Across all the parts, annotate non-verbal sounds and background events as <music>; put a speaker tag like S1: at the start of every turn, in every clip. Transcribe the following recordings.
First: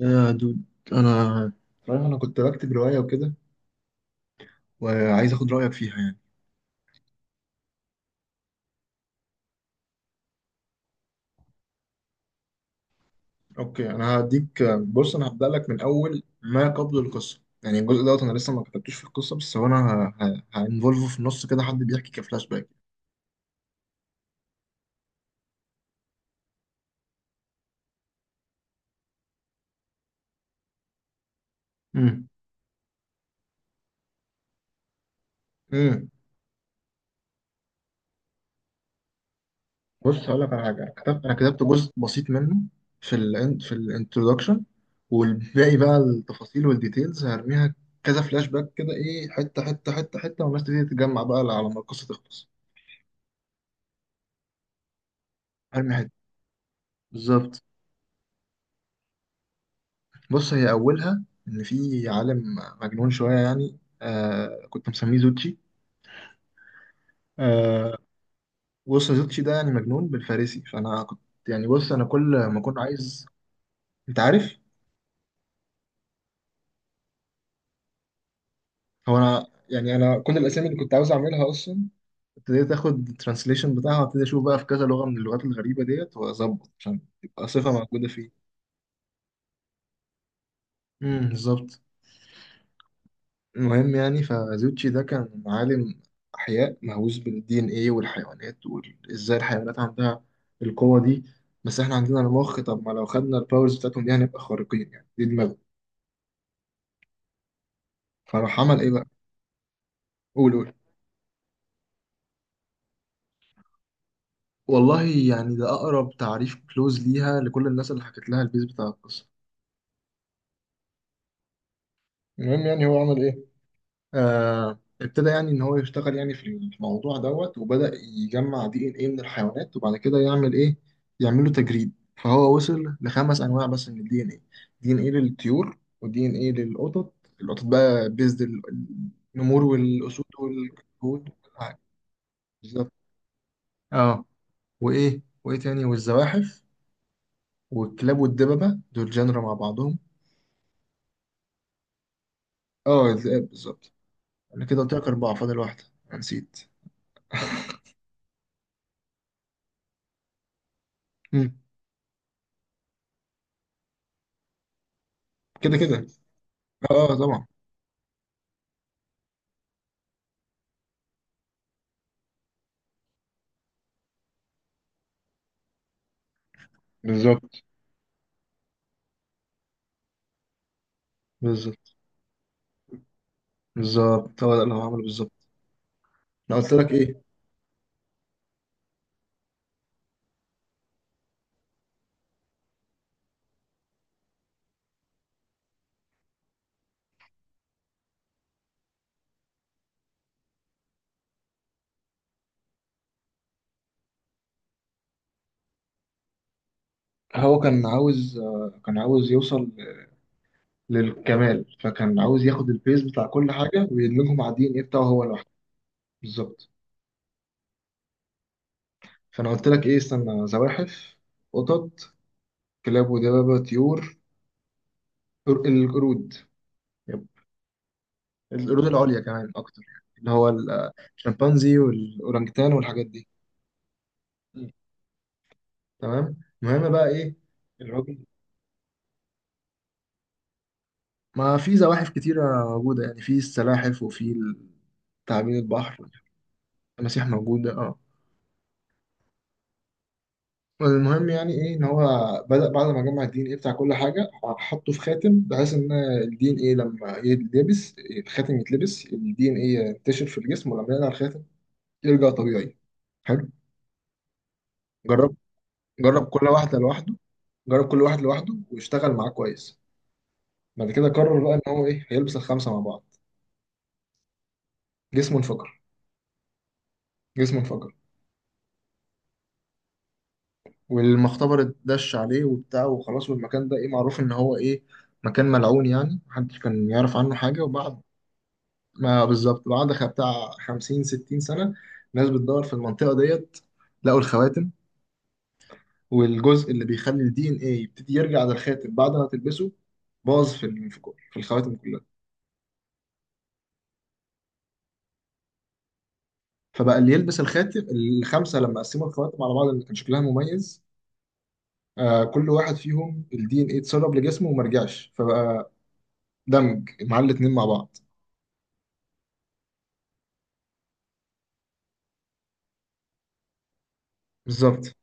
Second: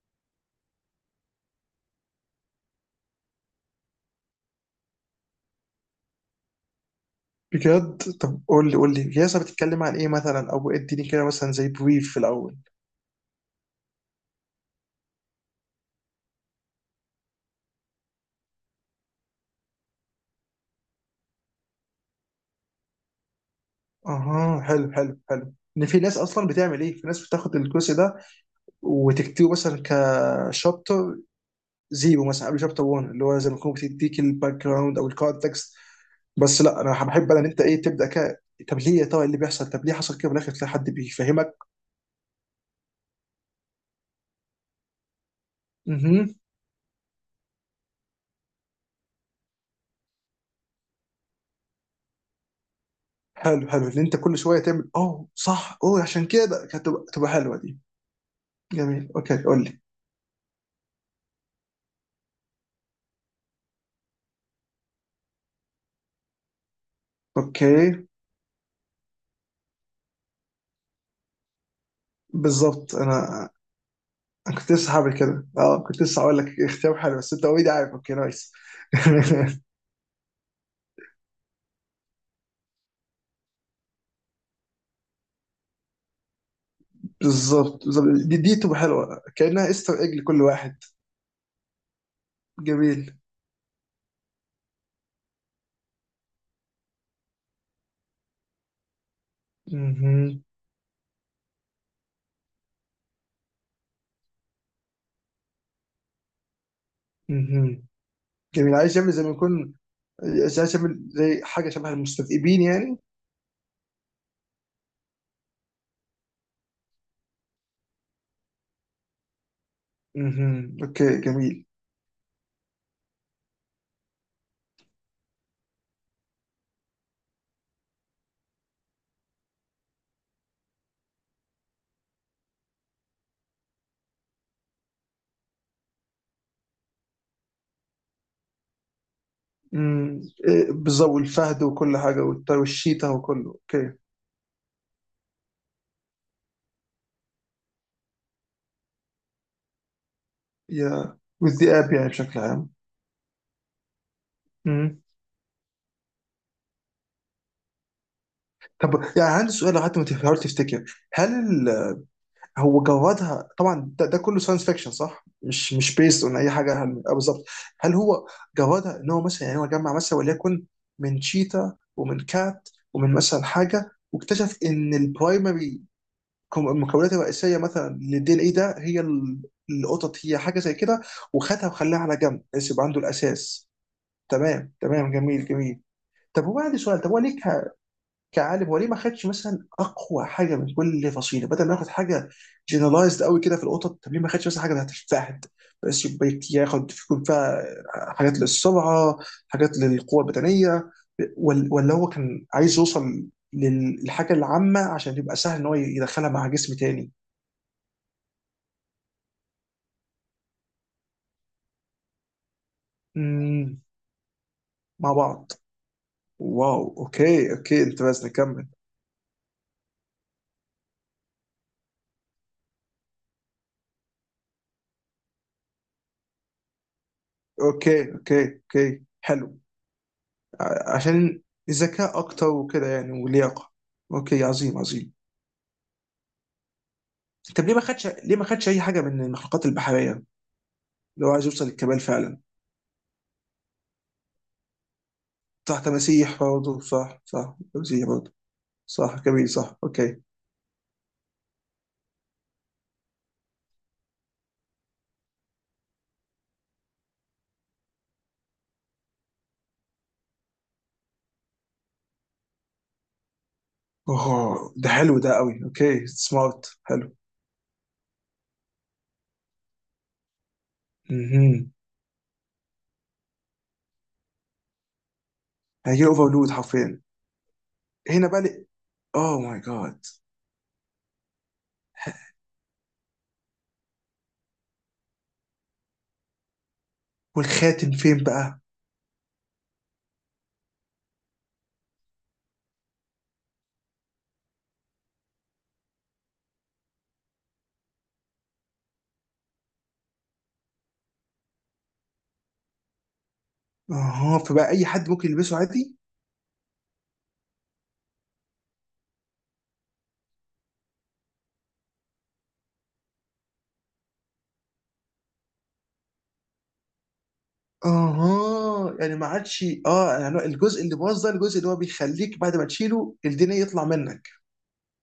S1: يا دود، انا انا كنت بكتب روايه وكده، وعايز اخد رايك فيها يعني.
S2: بجد طب قول لي قول لي ياسر، بتتكلم عن ايه مثلا؟ او اديني كده مثلا زي بريف في الاول.
S1: اوكي، انا هديك، بص انا هبدا لك من اول ما قبل القصه، يعني الجزء دوت انا لسه ما كتبتوش في القصه، بس هو انا هانفولفه في النص كده، حد بيحكي كفلاش باك.
S2: اها، حلو حلو حلو. ان في ناس اصلا بتعمل ايه، في ناس بتاخد الكورس ده وتكتبه مثلا كشابتر زيرو
S1: امم
S2: مثلا قبل شابتر 1، اللي هو زي ما تكون بتديك الباك جراوند او الكونتكست.
S1: امم
S2: بس لا، انا بحب ان انت ايه تبدا كده. طب ليه يا ترى إيه اللي بيحصل؟ طب ليه
S1: بص
S2: حصل كده في
S1: هقول
S2: الاخر
S1: لك على
S2: تلاقي
S1: حاجه،
S2: حد
S1: انا كتبت انا
S2: بيفهمك.
S1: كتبت جزء بسيط منه في ال في الانترودكشن، والباقي بقى
S2: اها،
S1: التفاصيل والديتيلز هرميها كذا فلاش باك كده، ايه، حته حته والناس تبتدي تتجمع بقى على ما القصه تخلص.
S2: حلو حلو ان انت كل شويه تعمل اه صح
S1: هرمي
S2: اوه،
S1: حته،
S2: عشان كده كانت تبقى حلوه
S1: بالظبط.
S2: دي. جميل، اوكي، قول لي.
S1: بص، هي أولها إن في عالم مجنون شوية يعني، كنت مسميه زوتشي. آه
S2: اوكي،
S1: بص، زوتشي ده يعني مجنون بالفارسي، فأنا كنت يعني، بص أنا كل ما كنت
S2: بالظبط.
S1: عايز،
S2: انا
S1: أنت عارف.
S2: أنا كنت لسه هعمل كده. اه، كنت لسه هقول لك اختيار حلو، بس انت اوريدي عارف. اوكي، نايس.
S1: هو أنا
S2: <laughs>
S1: يعني، أنا كل الأسامي اللي كنت عاوز أعملها أصلا ابتديت آخد الترانسليشن بتاعها، وابتدي أشوف بقى في كذا لغة من اللغات الغريبة ديت وأظبط عشان تبقى صفة
S2: بالظبط بالظبط،
S1: موجودة فيه.
S2: دي تبقى حلوه كانها استر ايج لكل واحد.
S1: بالظبط.
S2: جميل.
S1: المهم يعني، فزوتشي ده كان عالم أحياء مهووس بالدي إن إيه والحيوانات، وإزاي الحيوانات عندها
S2: مهم.
S1: القوة دي، بس إحنا عندنا المخ، طب ما لو خدنا الباورز بتاعتهم دي هنبقى خارقين يعني، دي دماغه.
S2: مهم.
S1: فراح
S2: جميل.
S1: عمل إيه
S2: عايز
S1: بقى؟
S2: يعمل زي ما يكون
S1: قول قول.
S2: عايز يعمل زي حاجه شبه المستذئبين يعني.
S1: والله يعني ده أقرب تعريف كلوز ليها لكل الناس اللي حكت لها البيز بتاع القصة.
S2: مهم. اوكي، جميل.
S1: المهم يعني، هو عمل إيه؟ ابتدى يعني ان هو يشتغل يعني في الموضوع دوت، وبدأ يجمع دي ان ايه من الحيوانات، وبعد كده يعمل ايه، يعمل له تجريد. فهو وصل لخمس انواع بس من الدي ان ايه: دي ان ايه للطيور، ودي ان ايه للقطط. القطط بقى بيزد النمور
S2: مم.
S1: والاسود
S2: إيه، بالظبط،
S1: والهنود وكل
S2: والفهد
S1: حاجه،
S2: وكل حاجه
S1: بالظبط.
S2: والشيتا وكله. اوكي.
S1: اه، وايه وايه تاني، والزواحف والكلاب والدببه، دول جنرا مع بعضهم.
S2: يا، والذئاب يعني بشكل عام.
S1: اه الذئاب، بالظبط. انا كده قلت
S2: مم.
S1: لك اربعه، فاضل واحده. أنا نسيت.
S2: طب يعني عندي سؤال، لو حتى ما تحاول تفتكر،
S1: مم.
S2: هل هو جودها طبعا ده كله ساينس فيكشن صح؟ مش
S1: كده
S2: مش
S1: كده.
S2: بيست اون اي حاجه؟
S1: اه،
S2: آه، بالظبط.
S1: طبعا.
S2: هل هو جودها ان هو مثلا، يعني هو جمع مثلا وليكن من شيتا ومن كات ومن مثلا حاجه، واكتشف ان البرايمري المكونات
S1: بالظبط
S2: الرئيسيه مثلا للدي ان اي ده، هي القطط، هي حاجه زي كده، وخدها
S1: بالظبط
S2: وخلاها على جنب بس يبقى عنده الاساس.
S1: بالظبط، هو ده
S2: تمام
S1: اللي هو عمله
S2: تمام،
S1: بالظبط.
S2: جميل جميل. طب
S1: انا
S2: هو
S1: قلت
S2: عندي
S1: لك
S2: سؤال، طب هو
S1: ايه،
S2: ليه كعالم هو ليه ما خدش مثلا اقوى حاجه من كل فصيله بدل ما ياخد حاجه جنرالايزد قوي كده في القطط؟ طب ليه ما خدش مثلا حاجه بتاعت الفهد بس، يبقى ياخد يكون فيها حاجات للسرعه، حاجات للقوه البدنيه؟ ولا هو كان عايز يوصل للحاجه العامه عشان يبقى سهل ان هو يدخلها مع جسم تاني؟
S1: هو كان عاوز كان عاوز يوصل للكمال، فكان عاوز ياخد البيز بتاع كل
S2: امم
S1: حاجه ويدمجهم مع الدي ان ايه بتاعه
S2: مع
S1: هو لوحده،
S2: بعض.
S1: بالظبط.
S2: واو، اوكي اوكي، انت بس نكمل.
S1: فانا قلت لك ايه، استنى: زواحف، قطط، كلاب ودبابه، طيور، القرود. يب.
S2: اوكي اوكي
S1: القرود
S2: اوكي،
S1: العليا كمان
S2: حلو.
S1: اكتر، يعني اللي هو
S2: عشان
S1: الشمبانزي
S2: ذكاء اكتر
S1: والاورانجتان
S2: وكده
S1: والحاجات
S2: يعني،
S1: دي.
S2: ولياقه. اوكي،
S1: مم.
S2: عظيم عظيم.
S1: تمام. المهم بقى ايه،
S2: طب ليه ما خدش،
S1: الراجل،
S2: اي حاجه من المخلوقات البحريه؟ لو عايز
S1: ما
S2: يوصل
S1: في
S2: للكمال
S1: زواحف
S2: فعلا؟
S1: كتيرة موجودة يعني، في السلاحف وفي تعابين
S2: صح،
S1: البحر.
S2: تماسيح برضه، صح
S1: المسيح
S2: صح،
S1: موجودة، اه.
S2: تماسيح برضه. صح، جميل، صح، اوكي.
S1: المهم يعني ايه، ان هو بدأ بعد ما جمع الدي ان ايه بتاع كل حاجة، حطه في خاتم، بحيث ان الدي ان ايه لما يتلبس الخاتم يتلبس، الدي ان ايه ينتشر في الجسم، ولما يقلع الخاتم يرجع طبيعي. حلو.
S2: اوه، ده حلو، ده
S1: جرب،
S2: قوي. اوكي،
S1: جرب كل
S2: سمارت،
S1: واحدة
S2: حلو.
S1: لوحده، جرب كل واحد لوحده واشتغل معاه كويس. بعد كده قرر بقى ان
S2: امم
S1: هو ايه، هيلبس الخمسة مع بعض. جسمه انفجر.
S2: هيجي اوفرلود حرفيا
S1: جسمه انفجر.
S2: هنا بقى لي. اوه ماي جاد.
S1: والمختبر اتدش عليه وبتاع وخلاص، والمكان ده ايه، معروف ان هو ايه، مكان ملعون يعني، محدش كان يعرف عنه حاجة.
S2: والخاتم
S1: وبعد
S2: فين بقى؟
S1: ما بالظبط، بعد بتاع خمسين 60 سنة، ناس بتدور في المنطقة ديت لقوا الخواتم. والجزء اللي بيخلي الدي ان ايه يبتدي يرجع للخاتم بعد ما تلبسه باظ في ال- في كل- في الخواتم كلها.
S2: اها، فبقى اي حد ممكن يلبسه عادي.
S1: فبقى اللي يلبس الخاتم الخمسة، لما قسموا الخواتم على بعض اللي كان شكلها مميز، كل واحد فيهم الدي ان ايه اتسرب لجسمه وما رجعش، فبقى دمج مع الاتنين مع بعض،
S2: اها يعني ما عادش، يعني الجزء اللي باظ ده الجزء اللي هو بيخليك بعد ما تشيله الدنيا يطلع منك.
S1: بالظبط.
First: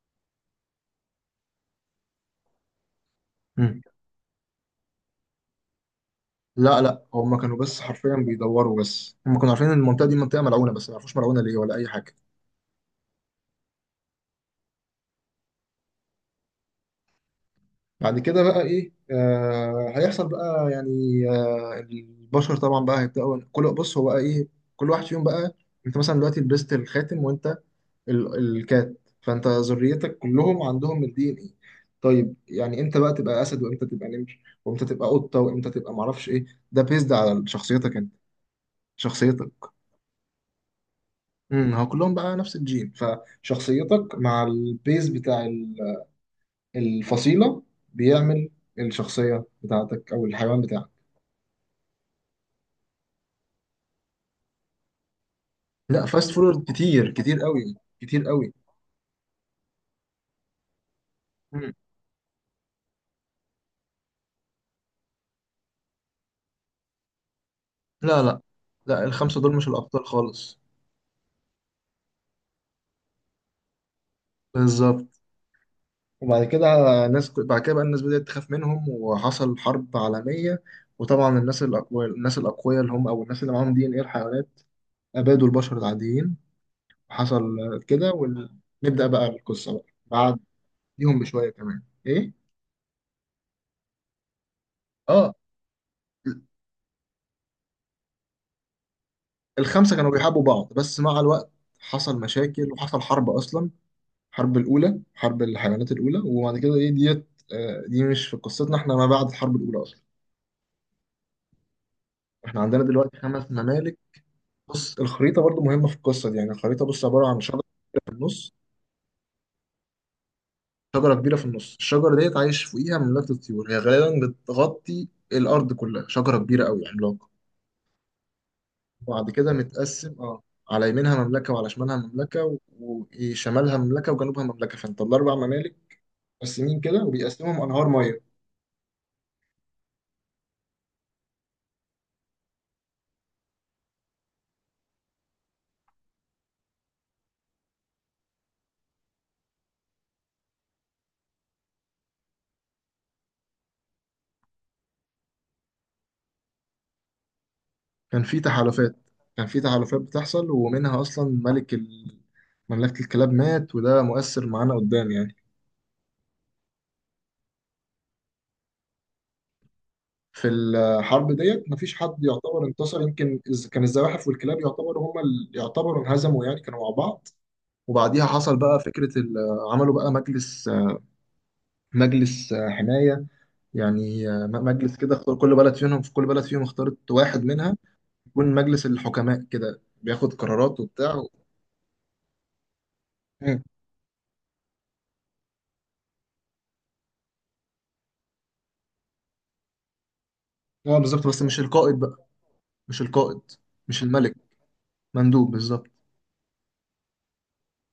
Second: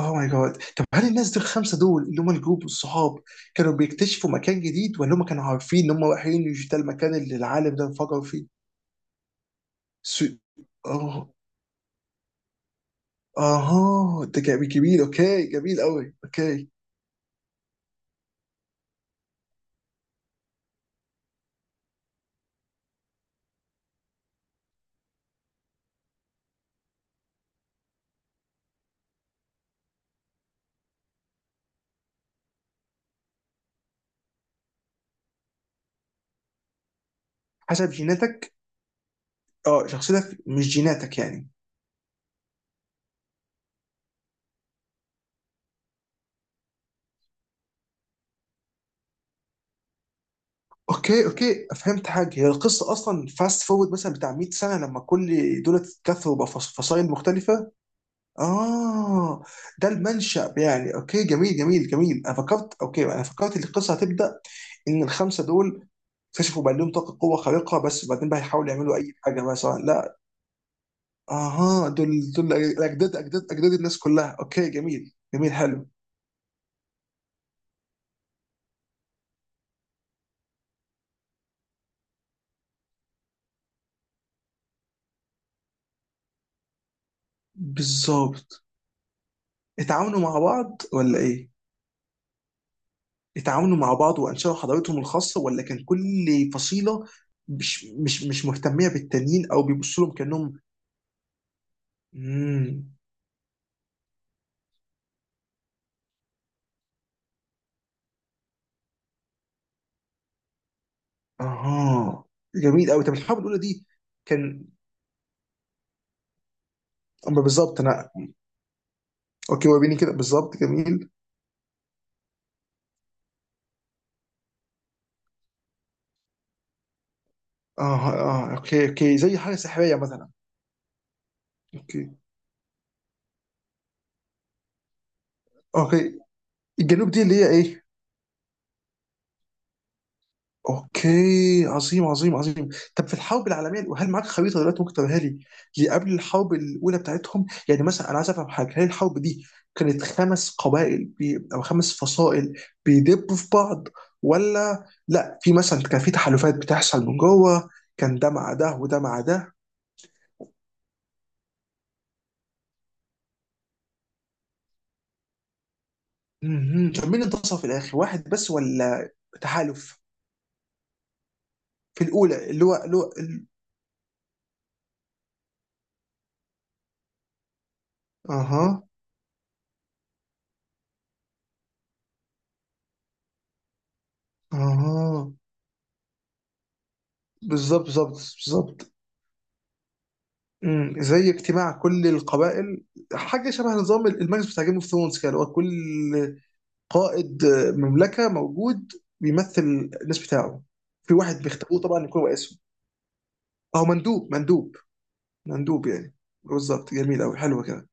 S2: اوه ماي جاد. طب هل الناس دول الخمسه دول اللي هم الجروب والصحاب، كانوا
S1: مم.
S2: بيكتشفوا مكان جديد، ولا هم كانوا عارفين ان هم رايحين مش ده
S1: لا لا،
S2: المكان اللي
S1: هم كانوا
S2: العالم
S1: بس
S2: ده
S1: حرفيا
S2: انفجر فيه؟
S1: بيدوروا، بس هم كانوا عارفين ان المنطقه دي
S2: سو...
S1: منطقه ملعونه، بس ما
S2: اه.
S1: يعرفوش ملعونه ليه ولا اي حاجه.
S2: اها، ده جميل جميل، اوكي، جميل قوي، اوكي.
S1: بعد كده بقى ايه، هيحصل بقى يعني، البشر طبعا بقى هيبداوا كل، بص هو بقى ايه، كل واحد فيهم بقى، انت مثلا دلوقتي لبست الخاتم وانت الكات، فانت ذريتك كلهم عندهم الدي ان ايه. طيب يعني امتى بقى تبقى اسد، وامتى تبقى نمر، وامتى تبقى قطه، وامتى تبقى معرفش ايه، ده بيزد على
S2: حسب
S1: شخصيتك انت،
S2: جيناتك.
S1: شخصيتك.
S2: اه شخصيتك مش جيناتك يعني.
S1: هو كلهم بقى نفس الجين، فشخصيتك مع البيز بتاع الفصيلة بيعمل الشخصية بتاعتك أو الحيوان بتاعك.
S2: اوكي اوكي، فهمت حاجه. هي القصه اصلا فاست فورورد مثلا بتاع 100 سنه لما كل دول
S1: لا فاست
S2: اتكاثروا
S1: فورورد كتير
S2: بفصائل
S1: كتير
S2: مختلفه؟
S1: قوي، كتير قوي.
S2: آه، ده المنشأ يعني. أوكي، جميل
S1: مم.
S2: جميل جميل. أنا فكرت أوكي، أنا فكرت إن القصة هتبدأ إن الخمسة دول اكتشفوا بقى لهم طاقة قوة خارقة بس،
S1: لا
S2: وبعدين بقى
S1: لا
S2: يحاولوا يعملوا
S1: لا
S2: أي
S1: الخمسة
S2: حاجة بقى،
S1: دول مش
S2: سواء،
S1: الأبطال
S2: لا.
S1: خالص،
S2: أها، دول أجداد أجداد أجداد الناس كلها. أوكي جميل
S1: بالظبط.
S2: جميل حلو.
S1: وبعد كده الناس، بعد كده بقى الناس بدأت تخاف منهم وحصل حرب عالمية. وطبعا الناس الأقوياء، الناس الأقوياء اللي هم أو الناس اللي معاهم دي إن إيه الحيوانات، أبادوا البشر العاديين. حصل كده،
S2: بالظبط.
S1: ونبدأ بقى القصة بقى
S2: اتعاونوا مع
S1: بعد
S2: بعض ولا
S1: ليهم
S2: إيه؟
S1: بشويه كمان، ايه.
S2: اتعاونوا مع بعض وأنشأوا حضارتهم
S1: اه،
S2: الخاصة، ولا كان كل فصيلة مش مهتمية بالتانيين، أو
S1: الخمسه
S2: بيبصوا
S1: كانوا
S2: لهم
S1: بيحبوا
S2: كأنهم؟
S1: بعض، بس مع الوقت حصل مشاكل
S2: مم.
S1: وحصل حرب اصلا، الحرب الاولى، حرب الحيوانات الاولى. وبعد كده ايه ديت، دي مش في قصتنا، احنا ما بعد الحرب الاولى اصلا،
S2: اها،
S1: احنا عندنا
S2: جميل قوي. طب
S1: دلوقتي
S2: الحرب
S1: خمس
S2: الاولى دي
S1: ممالك.
S2: كان؟
S1: بص، الخريطه برضو مهمه في القصه دي، يعني الخريطه بص عباره عن
S2: أما
S1: شجره
S2: بالظبط
S1: كبيره
S2: انا.
S1: في النص،
S2: اوكي، وريني كده بالظبط. جميل.
S1: شجره كبيره في النص. الشجره ديت عايش فوقيها مملكه الطيور، هي غالبا بتغطي الارض كلها، شجره كبيره قوي عملاقه.
S2: اه اه، اوكي اوكي،
S1: وبعد
S2: زي
S1: كده
S2: حاجه سحريه
S1: متقسم،
S2: مثلا؟
S1: اه، على يمينها مملكة وعلى شمالها
S2: اوكي
S1: مملكة، و- وشمالها مملكة وجنوبها مملكة، فانت الأربع ممالك
S2: اوكي.
S1: متقسمين كده،
S2: الجنوب دي اللي هي
S1: وبيقسمهم
S2: ايه؟
S1: أنهار مية.
S2: اوكي، عظيم عظيم عظيم. طب في الحرب العالميه، هل معاك خريطه دلوقتي ممكن توريها لي لقبل الحرب الاولى بتاعتهم؟ يعني مثلا انا عايز افهم حاجه، هل الحرب دي كانت خمس قبائل او خمس فصائل بيدبوا في بعض، ولا لا، في مثلا كان في تحالفات بتحصل من جوه، كان
S1: كان
S2: ده
S1: في
S2: مع ده
S1: تحالفات،
S2: وده مع
S1: كان
S2: ده؟
S1: في تحالفات بتحصل، ومنها أصلا ملك ال... مملكة الكلاب مات، وده مؤثر معانا قدام يعني.
S2: مهم. طب مين انتصر في الاخر، واحد بس ولا تحالف؟
S1: في الحرب ديت مفيش
S2: في
S1: حد
S2: الاولى،
S1: يعتبر
S2: اللي هو اللي
S1: انتصر،
S2: هو
S1: يمكن إز... كان الزواحف والكلاب يعتبروا هما اللي يعتبروا انهزموا يعني، كانوا مع بعض. وبعديها حصل بقى
S2: اها
S1: فكرة ال... عملوا بقى مجلس، مجلس حماية، يعني مجلس كده
S2: اها،
S1: اختار كل بلد فيهم، في كل بلد فيهم اختارت واحد منها
S2: بالظبط بالظبط
S1: يكون مجلس
S2: بالظبط.
S1: الحكماء كده، بياخد قرارات
S2: مم.
S1: وبتاع.
S2: زي اجتماع كل القبائل، حاجه
S1: مم.
S2: شبه نظام المجلس بتاع جيم اوف ثرونز كده، اللي هو كل قائد مملكه موجود بيمثل الناس بتاعه.
S1: اه
S2: في
S1: بالظبط، بس
S2: واحد
S1: مش
S2: بيختاروه
S1: القائد
S2: طبعا يكون
S1: بقى،
S2: رئيسهم،
S1: مش القائد،
S2: او
S1: مش
S2: مندوب،
S1: الملك،
S2: مندوب
S1: مندوب، بالظبط.
S2: مندوب يعني. بالظبط، جميل قوي، حلو كده.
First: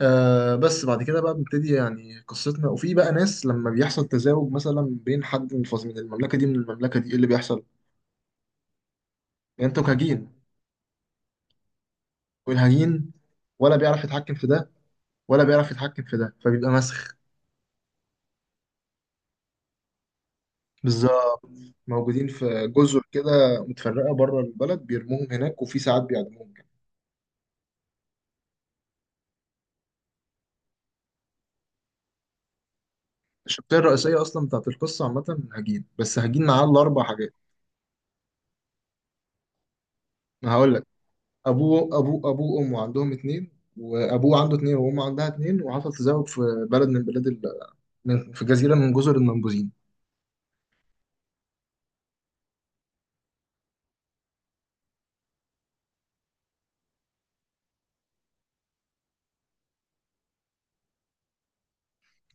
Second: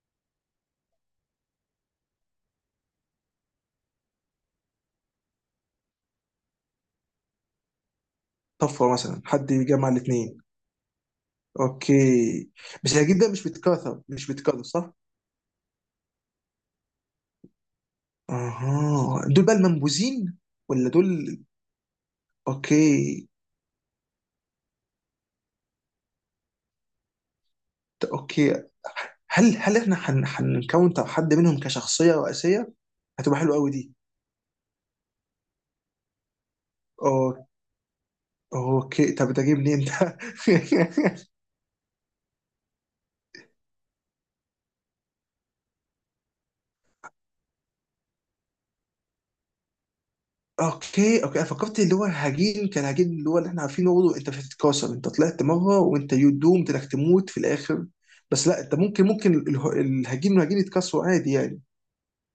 S1: بس بعد كده بقى بنبتدي يعني قصتنا، وفي بقى ناس لما بيحصل تزاوج مثلا بين حد من المملكة دي من المملكة دي، ايه اللي بيحصل؟
S2: طفره مثلا، حد
S1: يعني انتوا
S2: يجمع
S1: كهجين،
S2: الاثنين. اوكي. بس هي
S1: والهجين
S2: جدا مش
S1: ولا
S2: بتكاثر
S1: بيعرف
S2: مش
S1: يتحكم في
S2: بتكاثر،
S1: ده
S2: صح؟
S1: ولا بيعرف يتحكم في ده، فبيبقى مسخ،
S2: اها، دول بقى المنبوذين ولا دول؟
S1: بالظبط. موجودين في جزر
S2: اوكي.
S1: كده متفرقة بره البلد، بيرموهم هناك، وفي ساعات بيعدموهم كمان.
S2: اوكي. هل احنا هنكون، طب حد منهم كشخصيه رئيسيه، هتبقى حلوه قوي
S1: الشخصية
S2: دي.
S1: الرئيسية أصلا بتاعت القصة عامة هجين، بس هجين معاه الأربع حاجات.
S2: أو- اوكي، طب ده جه منين ده؟
S1: ما هقول لك.
S2: <laughs>
S1: أبوه، أبوه وأمه عندهم اتنين، وأبوه عنده اتنين وأمه عندها اتنين، وحصل تزاوج في بلد من بلاد ال... في جزيرة من جزر المنبوذين.
S2: اوكي اوكي، انا فكرت اللي هو هجين كان هجين اللي احنا عارفينه برضه، انت مش هتتكاثر، انت طلعت مره وانت يو دومد انك تموت في الاخر. بس لا، انت ممكن، الهجين والهجين يتكاثروا عادي يعني.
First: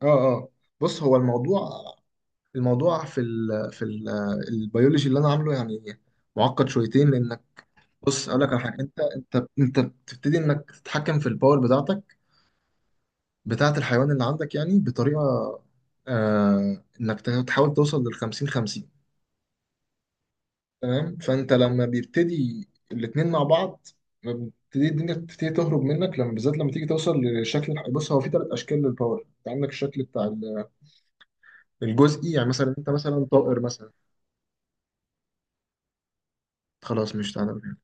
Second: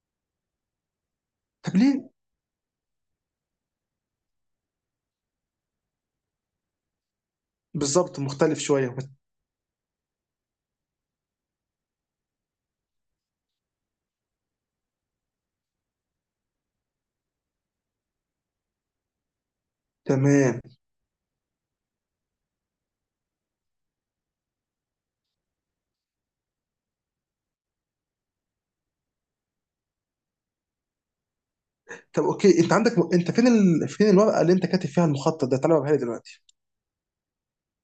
S1: اه اه. بص هو الموضوع،
S2: طب ليه؟
S1: الموضوع في ال... في ال... البيولوجي اللي أنا عامله يعني معقد شويتين، لأن
S2: بالظبط،
S1: بص اقول لك على
S2: مختلف
S1: حاجه،
S2: شويه.
S1: انت بتبتدي انك تتحكم في الباور بتاعتك، بتاعه الحيوان اللي عندك، يعني بطريقه، انك تحاول توصل لل 50 50.
S2: تمام.
S1: تمام. فانت لما بيبتدي الاتنين مع بعض، بتبتدي الدنيا بتبتدي تهرب منك، لما بالذات لما تيجي توصل لشكل بص هو في ثلاث اشكال للباور، انت عندك الشكل بتاع
S2: طب
S1: الجزئي، يعني
S2: اوكي، انت
S1: مثلا انت
S2: عندك
S1: مثلا طائر مثلا.
S2: فين الورقه اللي انت كاتب فيها المخطط ده، تعالى اوريها لي دلوقتي.
S1: خلاص مش تعالى.